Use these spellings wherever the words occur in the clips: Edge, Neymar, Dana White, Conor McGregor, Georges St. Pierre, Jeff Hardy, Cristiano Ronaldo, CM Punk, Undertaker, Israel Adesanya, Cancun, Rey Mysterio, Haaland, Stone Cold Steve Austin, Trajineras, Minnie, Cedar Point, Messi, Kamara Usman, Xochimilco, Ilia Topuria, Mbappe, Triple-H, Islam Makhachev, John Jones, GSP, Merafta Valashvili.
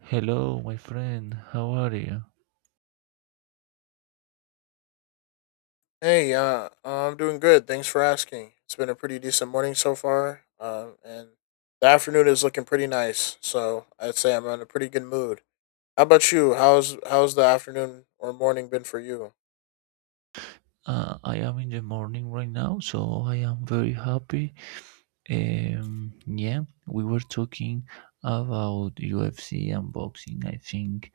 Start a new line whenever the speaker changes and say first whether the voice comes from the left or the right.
right: Hello, my friend. How are you?
left: Hey, I'm doing good. Thanks for asking. It's been a pretty decent morning so far, and the afternoon is looking pretty nice. So I'd say I'm in a pretty good mood. How about you? How's the afternoon or morning been for you?
right: I am in the morning right now, so I am very happy. Yeah, we were talking about UFC and boxing. I think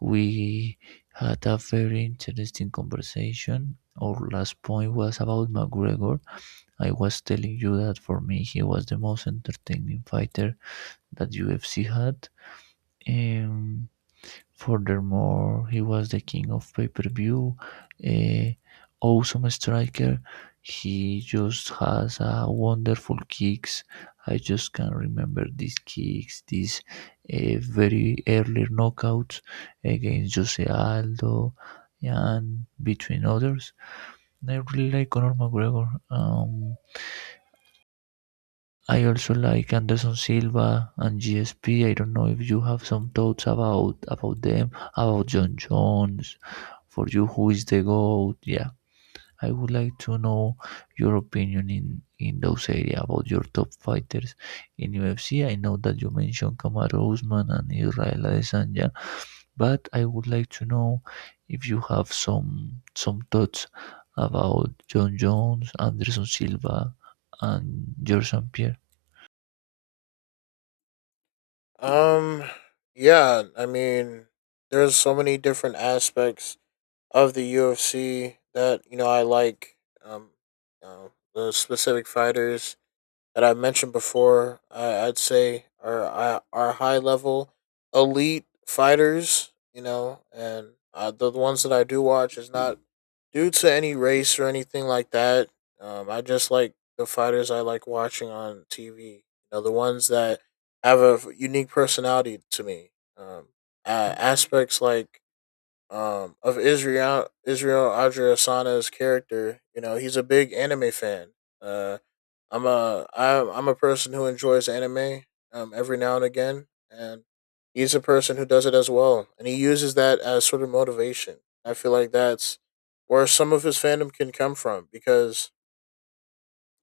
right: we had a very interesting conversation. Our last point was about McGregor. I was telling you that for me, he was the most entertaining fighter that UFC had. Um, Furthermore, he was the king of pay-per-view, a awesome striker. He just has a wonderful kicks. I just can remember these kicks, these very early knockouts against Jose Aldo and between others. I really like Conor McGregor. I also like Anderson Silva and GSP. I don't know if you have some thoughts about them, about John Jones. For you, who is the goat? Yeah, I would like to know your opinion in those area about your top fighters in UFC. I know that you mentioned Kamaru Usman and Israel Adesanya, but I would like to know if you have some thoughts about John Jones, Anderson Silva, and St. Pierre.
left: Um, yeah, I mean, there's so many different aspects of the UFC that you know I like. Um, you know, the specific fighters that I mentioned before, I'd say are high level elite fighters. You know, and the ones that I do watch is not due to any race or anything like that. I just like the fighters I like watching on TV. You know, the ones that have a unique personality to me. Um, Aspects like of Israel Adriasana's character. You know, he's a big anime fan. Uh, I'm a person who enjoys anime every now and again, and he's a person who does it as well, and he uses that as sort of motivation. I feel like that's where some of his fandom can come from because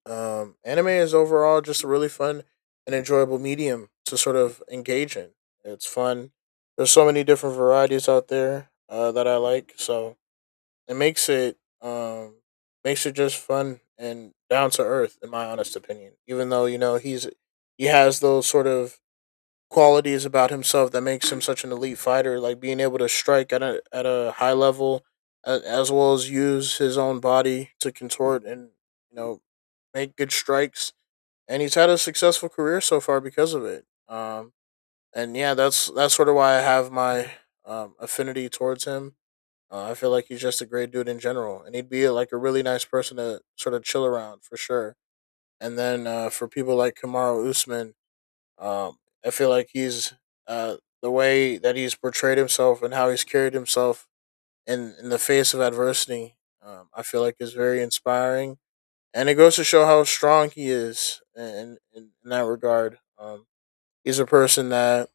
left: anime is overall just a really fun and enjoyable medium to sort of engage in. It's fun. There's so many different varieties out there that I like, so it makes it um makes it just fun and down to earth in my honest opinion, even though you know he has those sort of qualities about himself that makes him such an elite fighter, like being able to strike at a high level as well as use his own body to contort and you know make good strikes, and he's had a successful career so far because of it. And Yeah, that's sort of why I have my affinity towards him. I feel like he's just a great dude in general, and he'd be like a really nice person to sort of chill around for sure. And then for people like Kamara Usman, um, I feel like he's uh, the way that he's portrayed himself and how he's carried himself in the face of adversity. I feel like is very inspiring, and it goes to show how strong he is in that regard. He's a person that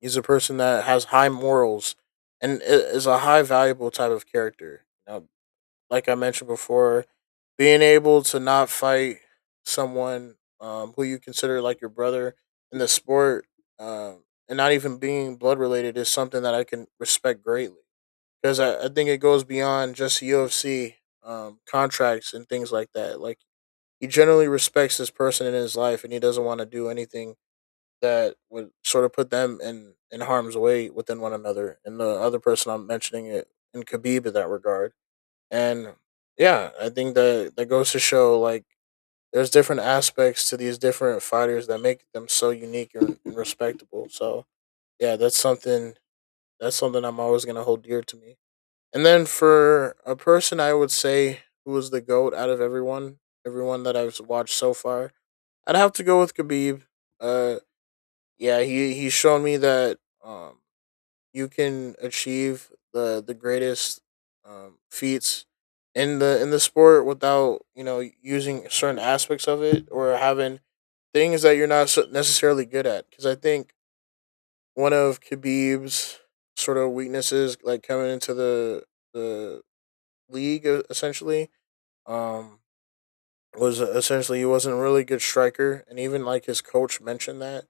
left: he's a person that has high morals and is a high valuable type of character. You, like I mentioned before, being able to not fight someone who you consider like your brother in the sport, and not even being blood related is something that I can respect greatly, because I think it goes beyond just UFC contracts and things like that. Like he generally respects this person in his life, and he doesn't want to do anything that would sort of put them in harm's way within one another. And the other person I'm mentioning it in Khabib in that regard. And yeah, I think that that goes to show like there's different aspects to these different fighters that make them so unique and respectable. So yeah, that's something I'm always gonna hold dear to me. And then for a person, I would say who was the goat out of everyone, everyone that I've watched so far, I'd have to go with Khabib. Uh, yeah, he's shown me that um you can achieve the greatest feats in the sport without you know using certain aspects of it, or having things that you're not so- necessarily good at. Because I think one of Khabib's sort of weaknesses, like coming into the league essentially, um, was essentially he wasn't a really good striker, and even like his coach mentioned that.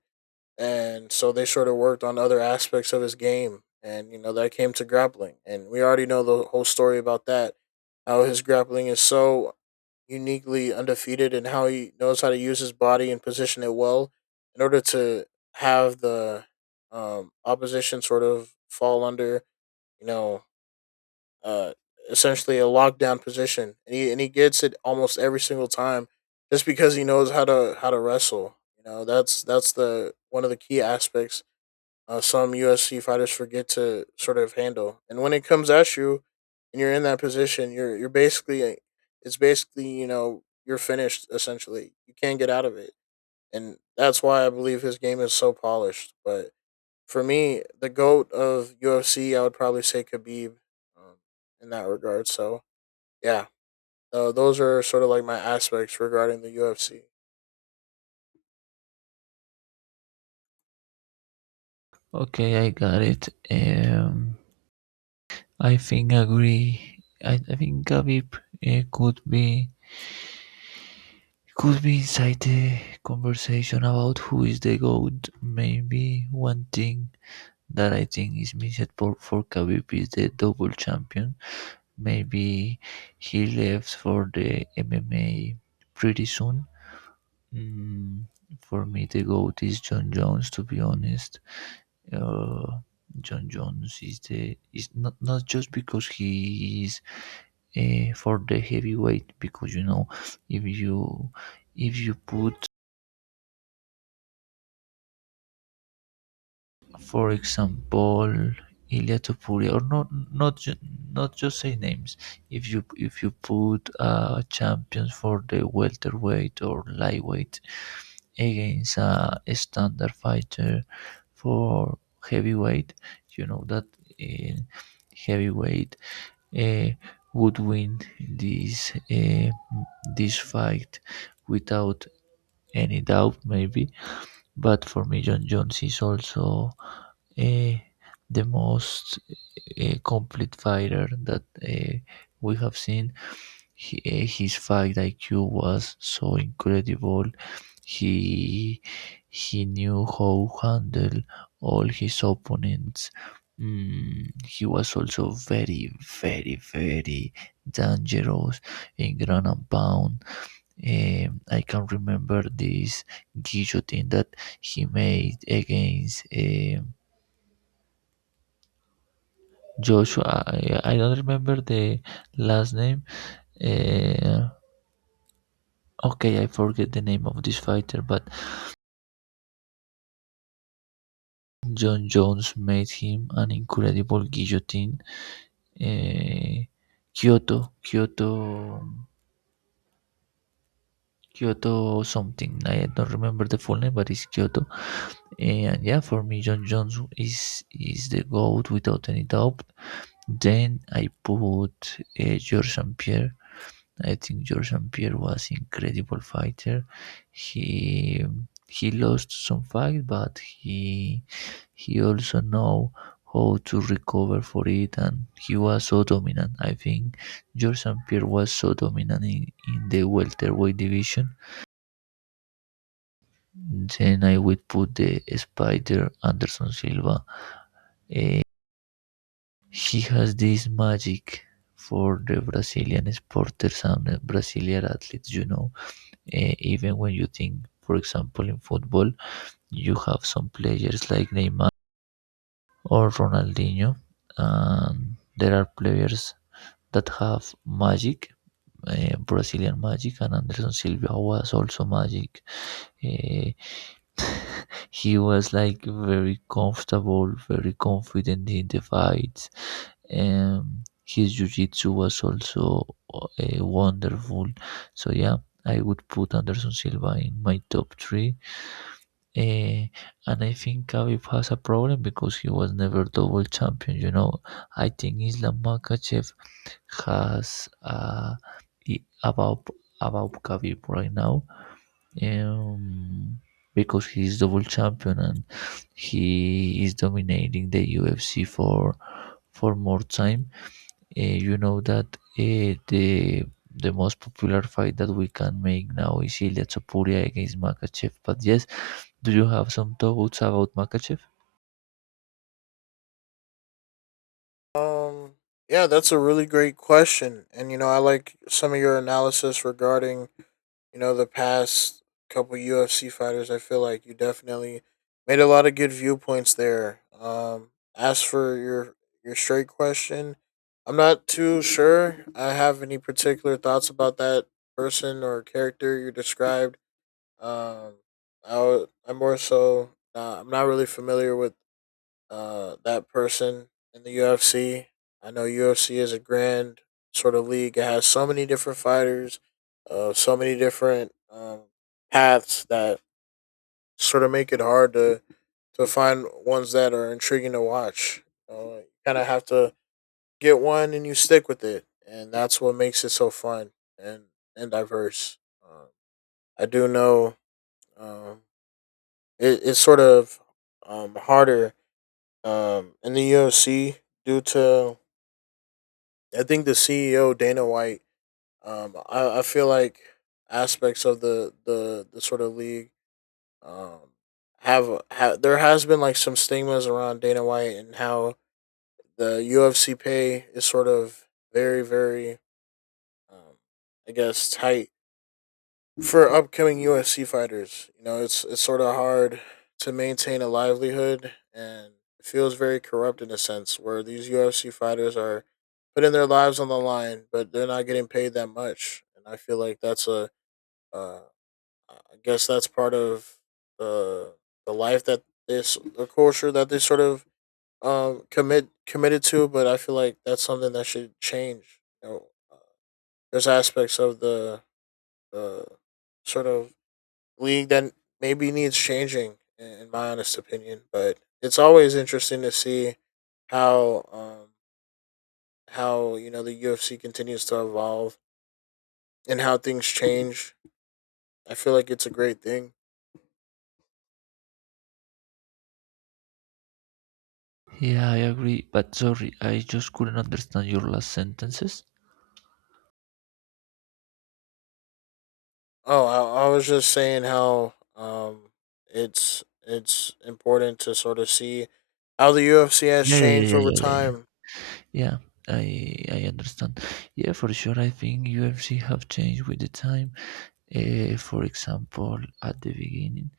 left: And so they sort of worked on other aspects of his game, and you know that came to grappling, and we already know the whole story about that, how his grappling is so uniquely undefeated and how he knows how to use his body and position it well in order to have the opposition sort of fall under you know uh, essentially a lockdown position, and he gets it almost every single time just because he knows how to wrestle. You know, that's the one of the key aspects some USC fighters forget to sort of handle. And when it comes at you, and you're in that position, you're basically it's basically you know you're finished essentially. You can't get out of it, and that's why I believe his game is so polished. But for me, the goat of UFC, I would probably say Khabib, um, in that regard. So yeah, those are sort of like my aspects regarding the UFC.
right: Okay, I got it. I think agree. I think Khabib uh, could be could be inside the conversation about who is the GOAT. Maybe one thing that I think is missed for Khabib is the double champion. Maybe he left for the MMA pretty soon. Mm, for me, the GOAT is John Jones, to be honest. Uh, John Jones is not just because he is for the heavyweight, because you know if you put, for example, Ilia Topuria, or not, not just say names. If you put champions for the welterweight or lightweight against a standard fighter for heavyweight, you know that uh, heavyweight uh, would win this fight without any doubt, maybe. But for me, John Jones is also eh, the most complete fighter that we have seen. His fight IQ was so incredible. He he knew how to handle all his opponents. He was also very, very, very dangerous in ground and pound. I can remember this guillotine that he made against Joshua. I don't remember the last name. Uh, okay, I forget the name of this fighter, but John Jones made him an incredible guillotine. Uh, Kyoto, Kyoto, Kyoto something. I don't remember the full name, but it's Kyoto. And yeah, for me, John Jones is the goat without any doubt. Then I put George St. Pierre. I think Georges Saint Pierre was incredible fighter. He he lost some fight, but he also know how to recover for it, and he was so dominant. I think Georges Saint Pierre was so dominant in the welterweight division. Then I would put the Spider Anderson Silva. He has this magic for the Brazilian sporters and the Brazilian athletes. Even when you think, for example, in football, you have some players like Neymar or Ronaldinho, and there are players that have magic. Brazilian magic, and Anderson Silva was also magic. Eh, he was like very comfortable, very confident in the fights. His jiu-jitsu was also wonderful. So yeah, I would put Anderson Silva in my top three. Eh, and I think Khabib has a problem because he was never double champion. You know, I think Islam Makhachev has i- about about Khabib right now, um, because he's double champion and he is dominating the UFC for more time. You know that the most popular fight that we can make now is Ilya Topuria against Makachev. But yes, do you have some doubts about Makachev?
left: Um, yeah, that's a really great question, and you know I like some of your analysis regarding you know, the past couple UFC fighters. I feel like you definitely made a lot of good viewpoints there. As for your straight question, I'm not too sure I have any particular thoughts about that person or character you described. Um, I'm more so I'm not really familiar with that person in the UFC. I know UFC is a grand sort of league. It has so many different fighters, so many different paths that sort of make it hard to find ones that are intriguing to watch. You kind of have to get one and you stick with it, and that's what makes it so fun and and diverse. I do know um, it's sort of harder in the UFC due to I think the CEO Dana White. I feel like aspects of the sort of league um have there has been like some stigmas around Dana White and how the UFC pay is sort of very um, I guess tight for upcoming UFC fighters. You know, it's sort of hard to maintain a livelihood, and it feels very corrupt in a sense where these UFC fighters are putting their lives on the line, but they're not getting paid that much, and I feel like that's uh, I guess that's part of the the life that this the culture that they sort of committed to, but I feel like that's something that should change. You know, uh, there's aspects of the sort of league that maybe needs changing, in my honest opinion. But it's always interesting to see how um, how you know the UFC continues to evolve and how things change. I feel like it's a great thing.
right: Yeah, I agree. But sorry, I just couldn't understand your last sentences.
left: Oh, I was just saying how it's important to sort of see how the UFC has
right: Yeah, yeah,
left: changed
right: yeah,
left: over
right: yeah, yeah, yeah. Yeah,
left: time.
right: yeah, I I understand. Yeah, for sure. I think UFC have changed with the time. For example,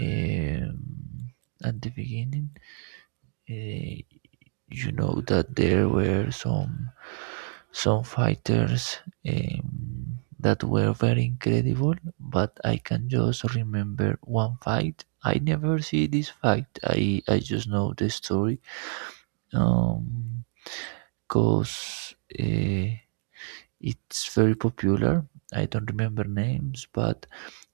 right: um, at the beginning, uh, you know that there were some fighters that were very incredible, but I can just remember one fight. I never see this fight. I just know the story. Um, Cause it's very popular. I don't remember names, but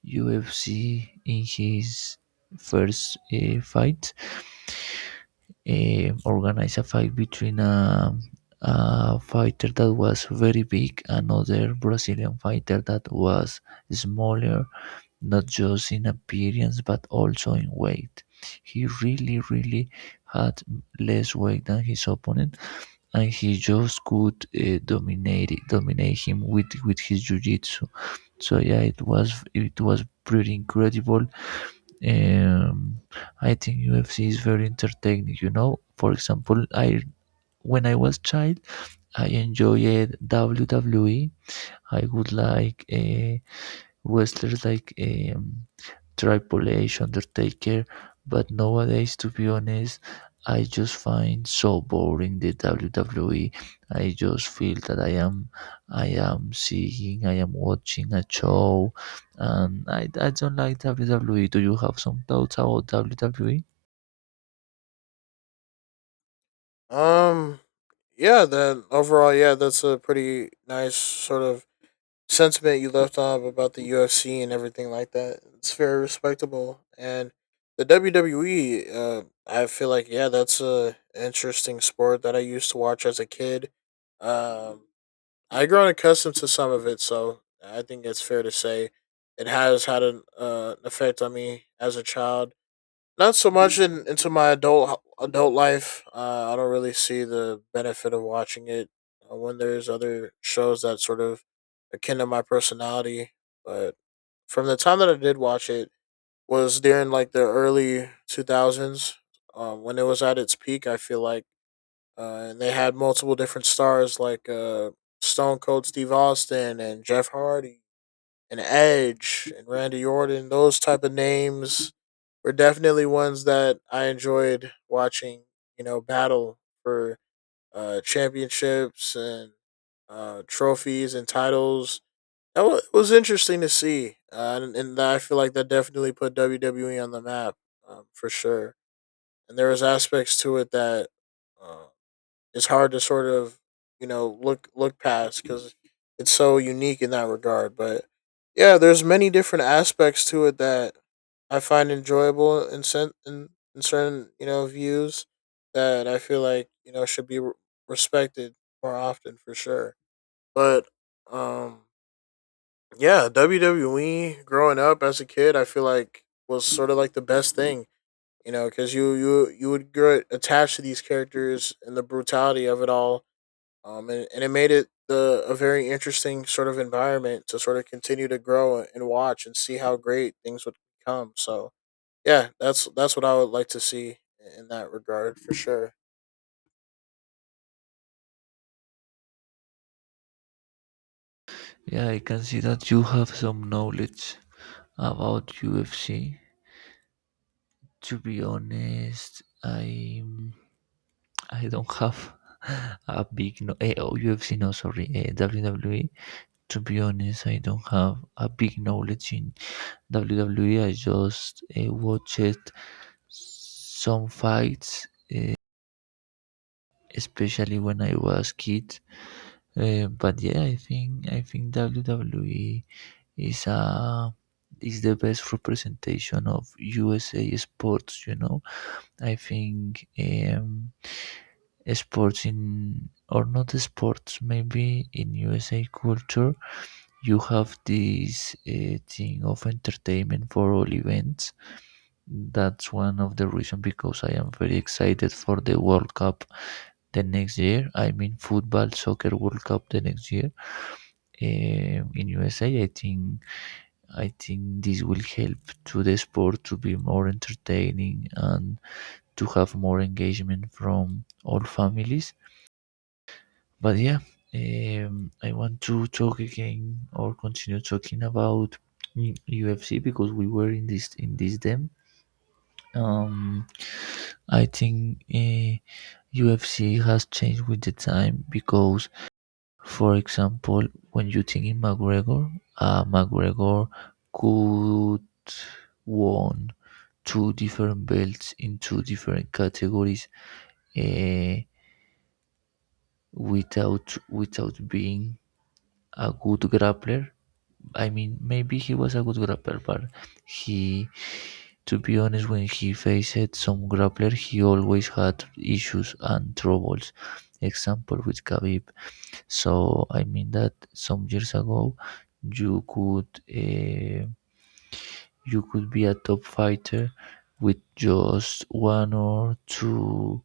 right: UFC in his first fight, organized a fight between a fighter that was very big, another Brazilian fighter that was smaller, not just in appearance but also in weight. He really, really had less weight than his opponent, and he just could dominate him with his jiu-jitsu. So yeah, it was pretty incredible. um, I think UFC is very entertaining. You know, for example, I when I was child, I enjoyed WWE. I would like wrestlers like Triple-H, Undertaker, but nowadays, to be honest, I just find so boring the WWE. I just feel that I am watching a show, and I don't like WWE. Do you have some thoughts about WWE?
left: Um, yeah, that's a pretty nice sort of sentiment you left off about the UFC and everything like that. It's very respectable, and the WWE. I feel like yeah, that's a interesting sport that I used to watch as a kid. Um, I grown accustomed to some of it, so I think it's fair to say it has had an effect on me as a child. Not so much in, into my adult life. I don't really see the benefit of watching it when there's other shows that sort of akin to my personality. But from the time that I did watch it was during like the early two thousands, when it was at its peak, I feel like. And they had multiple different stars like Stone Cold Steve Austin and Jeff Hardy and Edge and Randy Orton. Those type of names were definitely ones that I enjoyed watching, you know, battle for championships and trophies and titles. Was interesting to see, and I feel like that definitely put WWE on the map, for sure. And there was aspects to it that um, it's hard to sort of you know look past because it's so unique in that regard. But yeah, there's many different aspects to it that I find enjoyable in certain you know views that I feel like you know should be respected more often for sure. But um, yeah, WWE growing up as a kid, I feel like was sort of like the best thing, you know, because you would get attached to these characters and the brutality of it all. And it made it the a very interesting sort of environment to sort of continue to grow and watch and see how great things would become. So yeah, that's what I would like to see in that regard for sure.
right: Yeah, I can see that you have some knowledge about UFC. To be honest, I don't have a big no oh, UFC no sorry WWE. To be honest, I don't have a big knowledge in WWE. I just watched some fights, uh, especially when I was kid. But yeah, I think WWE is a is the best representation of USA sports. You know, I think sports in, or not sports, maybe in USA culture, you have this thing of entertainment for all events. That's one of the reasons because I am very excited for the World Cup the next year. I mean, football, soccer World Cup the next year, in USA. I think this will help to the sport to be more entertaining and to have more engagement from all families. But yeah, I want to talk again or continue talking about UFC because we were in this them. Um, I think UFC has changed with the time because, for example, when you think in McGregor could won two different belts in two different categories uh, without being a good grappler. I mean, maybe he was a good grappler, but he, to be honest, when he faced some grappler, he always had issues and troubles. Example with Khabib. So I mean that some years ago, you could uh, be a top fighter with just one or two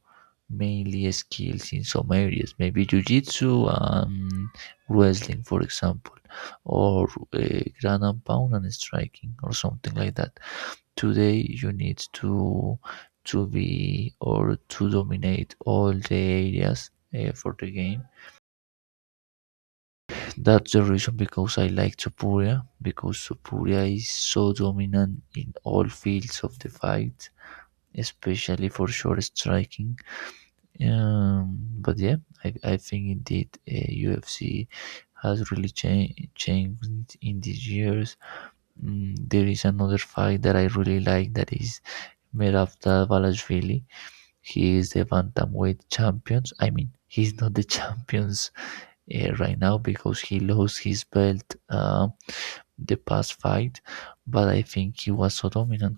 right: mainly skills in some areas, maybe jiu-jitsu and wrestling, for example, or ground and pound and striking or something like that. Today, you need to be, or to dominate all the areas for the game. That's the reason because I like Topuria, because Topuria is so dominant in all fields of the fight, especially for short striking. But yeah, I think indeed UFC has really changed in these years. There is another fight that I really like, that is Merafta Valashvili. He is the bantamweight champions. I mean, he's not the champions right now because he lost his belt. The past fight, but I think he was so dominant.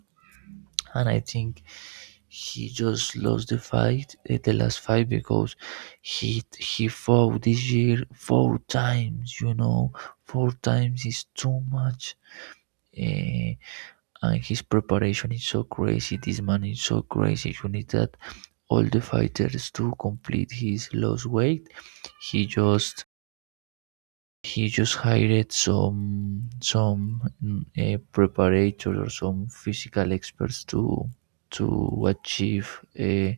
right: And I think he just lost the fight, the last fight, because he fought this year four times. You know, four times is too much. Eh, and his preparation is so crazy. This man is so crazy. You need that all the fighters to complete his lost weight. He just He just hired some preparators or some physical experts to to achieve uh,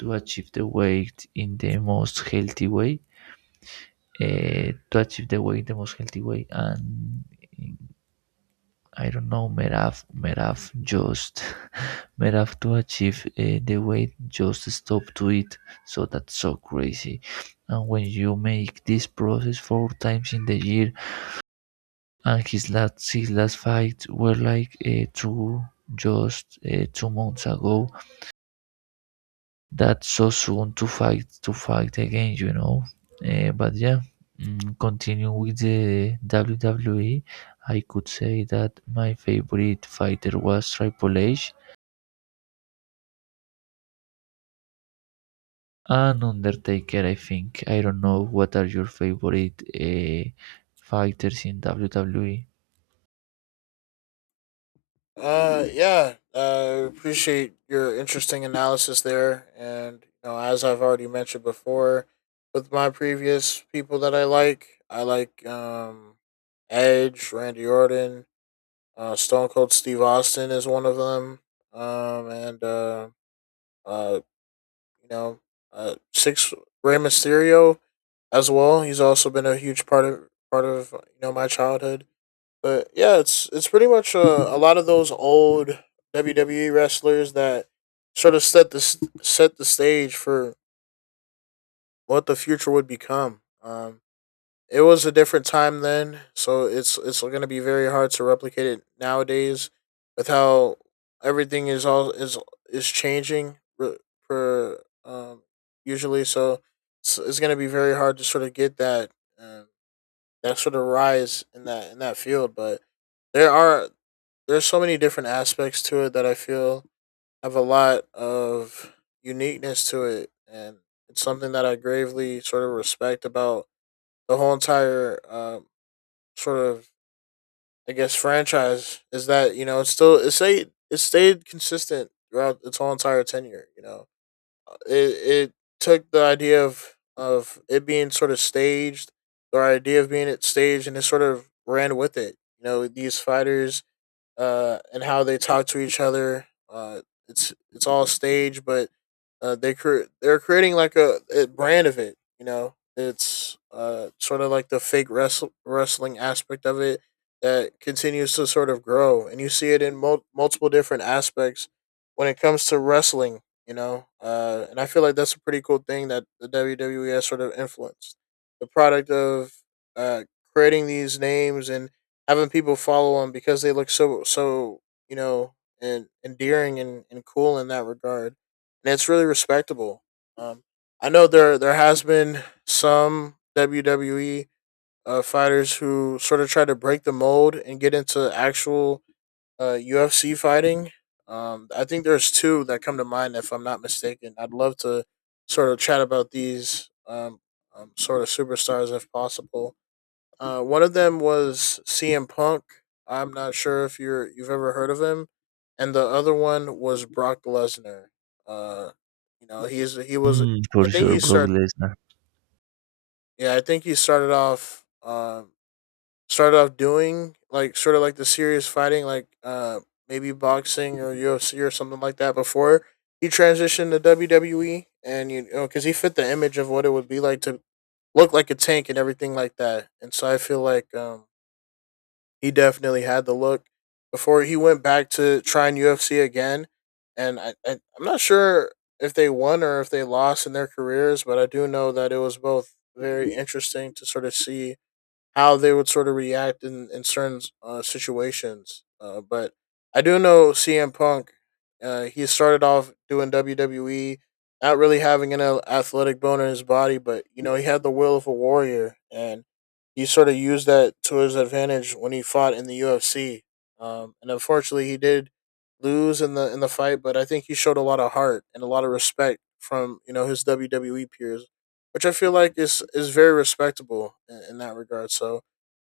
right: achieve the weight in the most healthy way, to achieve the weight the most healthy way. And I don't know, Merav just Merav, to achieve the weight, just stop to eat. So that's so crazy, and when you make this process four times in the year, and his last fight were like 2 months ago. That's so soon to fight again, you know. But yeah, continue with the WWE. I could say that my favorite fighter was Triple H and Undertaker. I think I don't know what are your favorite fighters in WWE.
left: Yeah, appreciate your interesting analysis there, and you know, as I've already mentioned before, with my previous people that I like, I like Edge, Randy Orton, Stone Cold Steve Austin is one of them. And Uh, you know, six Rey Mysterio as well. He's also been a huge part of part of you know my childhood. But yeah, it's pretty much a lot of those old WWE wrestlers that sort of set the set the stage for what the future would become. It was a different time then, so it's going to be very hard to replicate it nowadays with how everything is all is changing re- per usually so it's going to be very hard to sort of get that um, that sort of rise in that field, but there are there's so many different aspects to it that I feel have a lot of uniqueness to it, and it's something that I gravely sort of respect about the whole entire sort of, I guess, franchise, is that you know it's still it stayed consistent throughout its whole entire tenure. You know, Uh, it it took the idea of it being sort of staged, or idea of being it staged, and it sort of ran with it. You know, these fighters, and how they talk to each other. Uh, it's all stage, but they're creating like a brand of it. You know, it's sort of like the fake wrestling aspect of it that continues to sort of grow, and you see it in multiple different aspects when it comes to wrestling. You know, and I feel like that's a pretty cool thing that the WWE has sort of influenced the product of creating these names and having people follow him because they look so you know and endearing and cool in that regard, and it's really respectable. Um, I know there has been some WWE fighters who sort of try to break the mold and get into actual UFC fighting. I think there's two that come to mind if I'm not mistaken. I'd love to sort of chat about these sort of superstars if possible. One of them was CM Punk. I'm not sure if you've ever heard of him, and the other one was Brock Lesnar. Uh, you know he was.
right: Hmm. For
left: I think
right: sure,
left: he
right: Brock
left: start.
right: Lesnar.
left: Yeah, I think he started off. Started off doing like sort of like the serious fighting, like maybe boxing or UFC or something like that before he transitioned to WWE, and you know because he fit the image of what it would be like to look like a tank and everything like that. And so I feel like he definitely had the look before he went back to trying UFC again. And I'm not sure if they won or if they lost in their careers, but I do know that it was both very interesting to sort of see how they would sort of react in certain situations. But I do know CM Punk. He started off doing WWE, not really having an athletic bone in his body, but you know he had the will of a warrior, and he sort of used that to his advantage when he fought in the UFC. And unfortunately, he did lose in the fight, but I think he showed a lot of heart and a lot of respect from you know his WWE peers, which I feel like is very respectable in that regard. So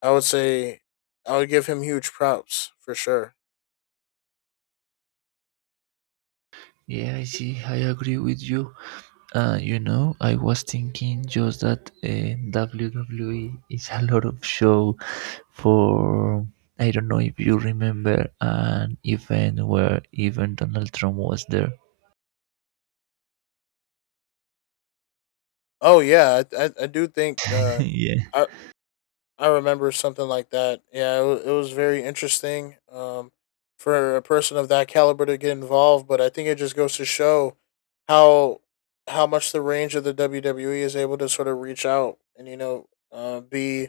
left: I would say I would give him huge props for sure.
right: Yeah, I see. I agree with you. You know, I was thinking just that WWE is a lot of show for. I don't know if you remember an event where even Donald Trump was there.
left: Oh yeah, I do think
right: Yeah.
left: I I remember something like that. Yeah, it was very interesting, for a person of that caliber to get involved. But I think it just goes to show how much the range of the WWE is able to sort of reach out, and you know be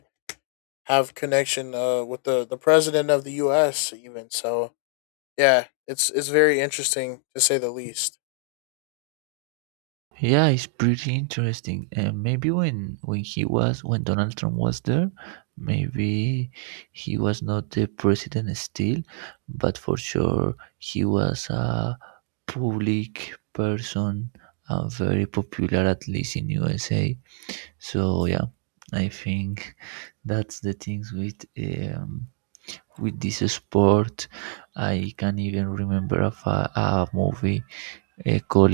left: have connection with the president of the U.S. even, so yeah, it's very interesting to say the least.
right: Yeah, it's pretty interesting. And maybe when Donald Trump was there, maybe he was not the president still, but for sure he was a public person and very popular at least in USA. So yeah, I think that's the things with with this sport. I can even remember of a movie called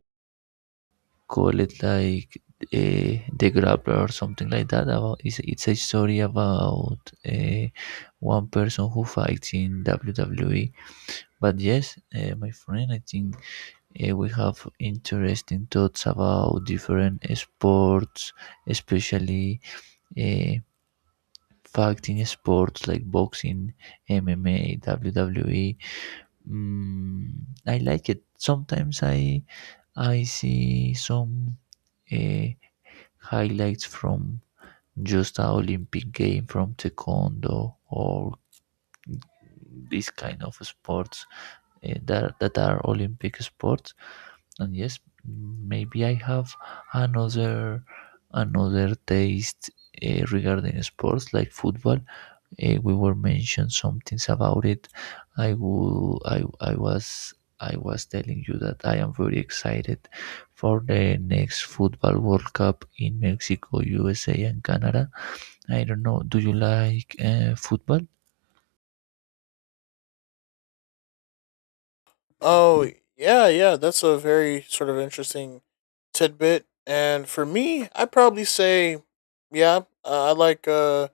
right: call it like the grappler or something like that. About it's a story about uh, one person who fights in WWE. But yes, my friend, I think we have interesting thoughts about different sports, especially uh, fighting sports like boxing, MMA, WWE. mm, I like it. Sometimes I see some uh, highlights from just a Olympic game from taekwondo or these kind of sports, that are Olympic sports. And yes, maybe I have another another taste, regarding sports like football. We were mentioned some things about it. I will. I was. I was telling you that I am very excited for the next Football World Cup in Mexico, USA, and Canada. I don't know. Do you like football?
left: Oh, yeah, yeah. That's a very sort of interesting tidbit. And for me, I probably say, yeah, I like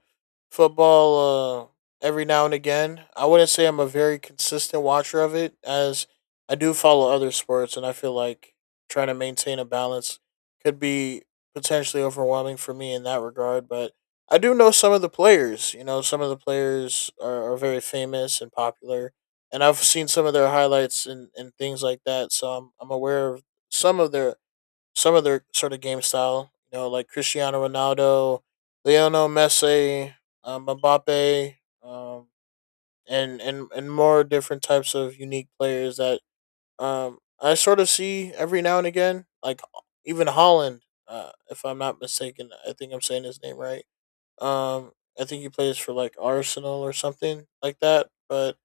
left: football every now and again. I wouldn't say I'm a very consistent watcher of it, as I do follow other sports, and I feel like trying to maintain a balance could be potentially overwhelming for me in that regard. But I do know some of the players. You know, some of the players are very famous and popular, and I've seen some of their highlights and things like that. So I'm aware of some of their sort of game style. You know, like Cristiano Ronaldo, Lionel Messi, Mbappe, um, and more different types of unique players that I sort of see every now and again. Like even Holland, if I'm not mistaken, I think I'm saying his name right. Um, I think he plays for like Arsenal or something like that, but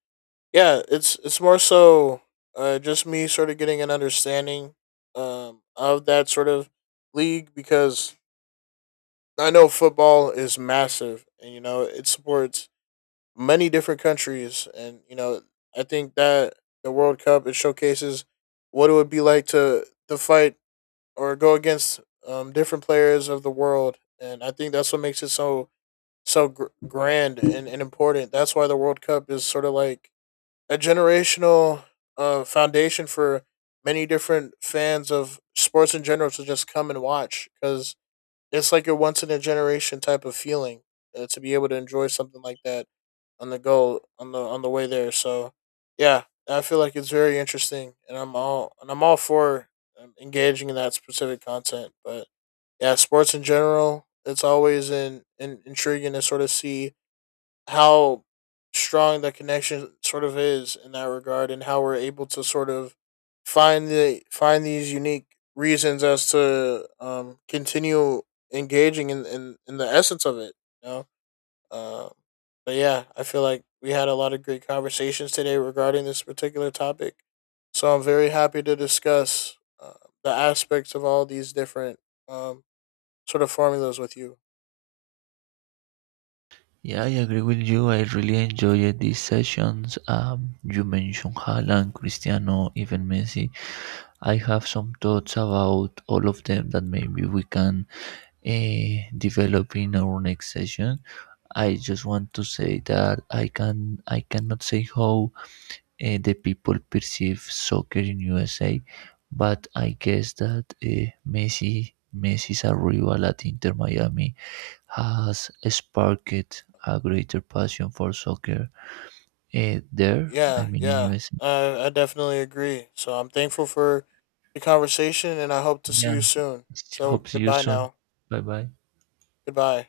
left: yeah, it's more so just me sort of getting an understanding of that sort of league because I know football is massive, and you know it supports many different countries, and you know I think that the World Cup, it showcases what it would be like to fight or go against different players of the world, and I think that's what makes it so grand and important. That's why the World Cup is sort of like a generational foundation for many different fans of sports in general to just come and watch, because it's like a once in a generation type of feeling to be able to enjoy something like that on the go on the way there. So yeah, I feel like it's very interesting, and I'm all for engaging in that specific content. But yeah, sports in general, it's always in intriguing to sort of see how strong the connection sort of is in that regard, and how we're able to sort of find these unique reasons as to continue engaging in the essence of it, you know. um but yeah, I feel like we had a lot of great conversations today regarding this particular topic, so I'm very happy to discuss the aspects of all these different um sort of formulas with you.
right: Yeah, I agree with you. I really enjoyed these sessions. You mentioned Haaland, Cristiano, even Messi. I have some thoughts about all of them that maybe we can develop in our next session. I just want to say that I cannot say how the people perceive soccer in USA, but I guess that Messi is a rival at Inter Miami, has sparked a greater passion for soccer, there. I
left: Yeah,
right: mean, in
left: yeah.
right: USA.
left: I definitely agree. So I'm thankful for the conversation, and I hope to see
right: Yeah,
left: you soon. So
right: hope see you
left: goodbye
right: soon.
left: now.
right: Bye bye.
left: Goodbye.